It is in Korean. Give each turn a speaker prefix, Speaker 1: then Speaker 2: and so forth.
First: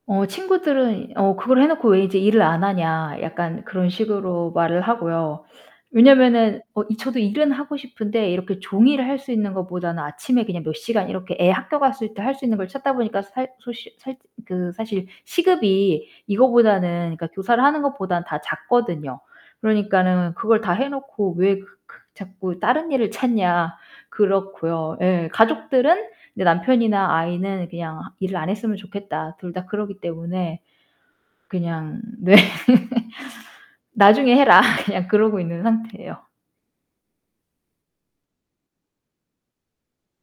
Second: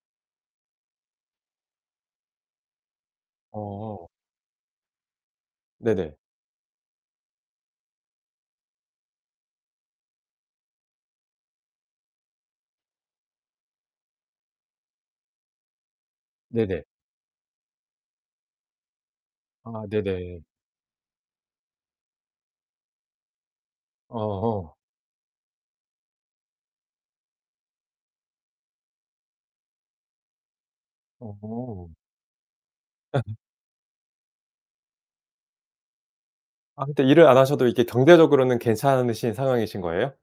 Speaker 1: 어 친구들은 어 "그걸 해 놓고 왜 이제 일을 안 하냐." 약간 그런
Speaker 2: 어.
Speaker 1: 식으로 말을 하고요.
Speaker 2: 네네.
Speaker 1: 왜냐면은 어 이 저도 일은 하고 싶은데 이렇게 종일 할 수 있는 것보다는 아침에 그냥 몇 시간 이렇게 애 학교 갔을 때 할 수 있는 걸 찾다 보니까 살 소식 살 그 사실 시급이
Speaker 2: 네네.
Speaker 1: 이거보다는 그니까 교사를 하는 것보다는 다 작거든요.
Speaker 2: 아
Speaker 1: 그러니까는
Speaker 2: 네네.
Speaker 1: "그걸 다 해 놓고 왜 그 그 자꾸 다른 일을 찾냐."
Speaker 2: 아 어.
Speaker 1: 그렇고요. 예 가족들은 네 남편이나 아이는 "그냥 일을 안 했으면 좋겠다." 둘 다 그러기 때문에.
Speaker 2: 어.
Speaker 1: 그냥 네. "나중에 해라." 그냥 그러고 있는 상태예요.
Speaker 2: 아 근데 일을 안 하셔도 이게 경제적으로는 괜찮으신 상황이신 거예요?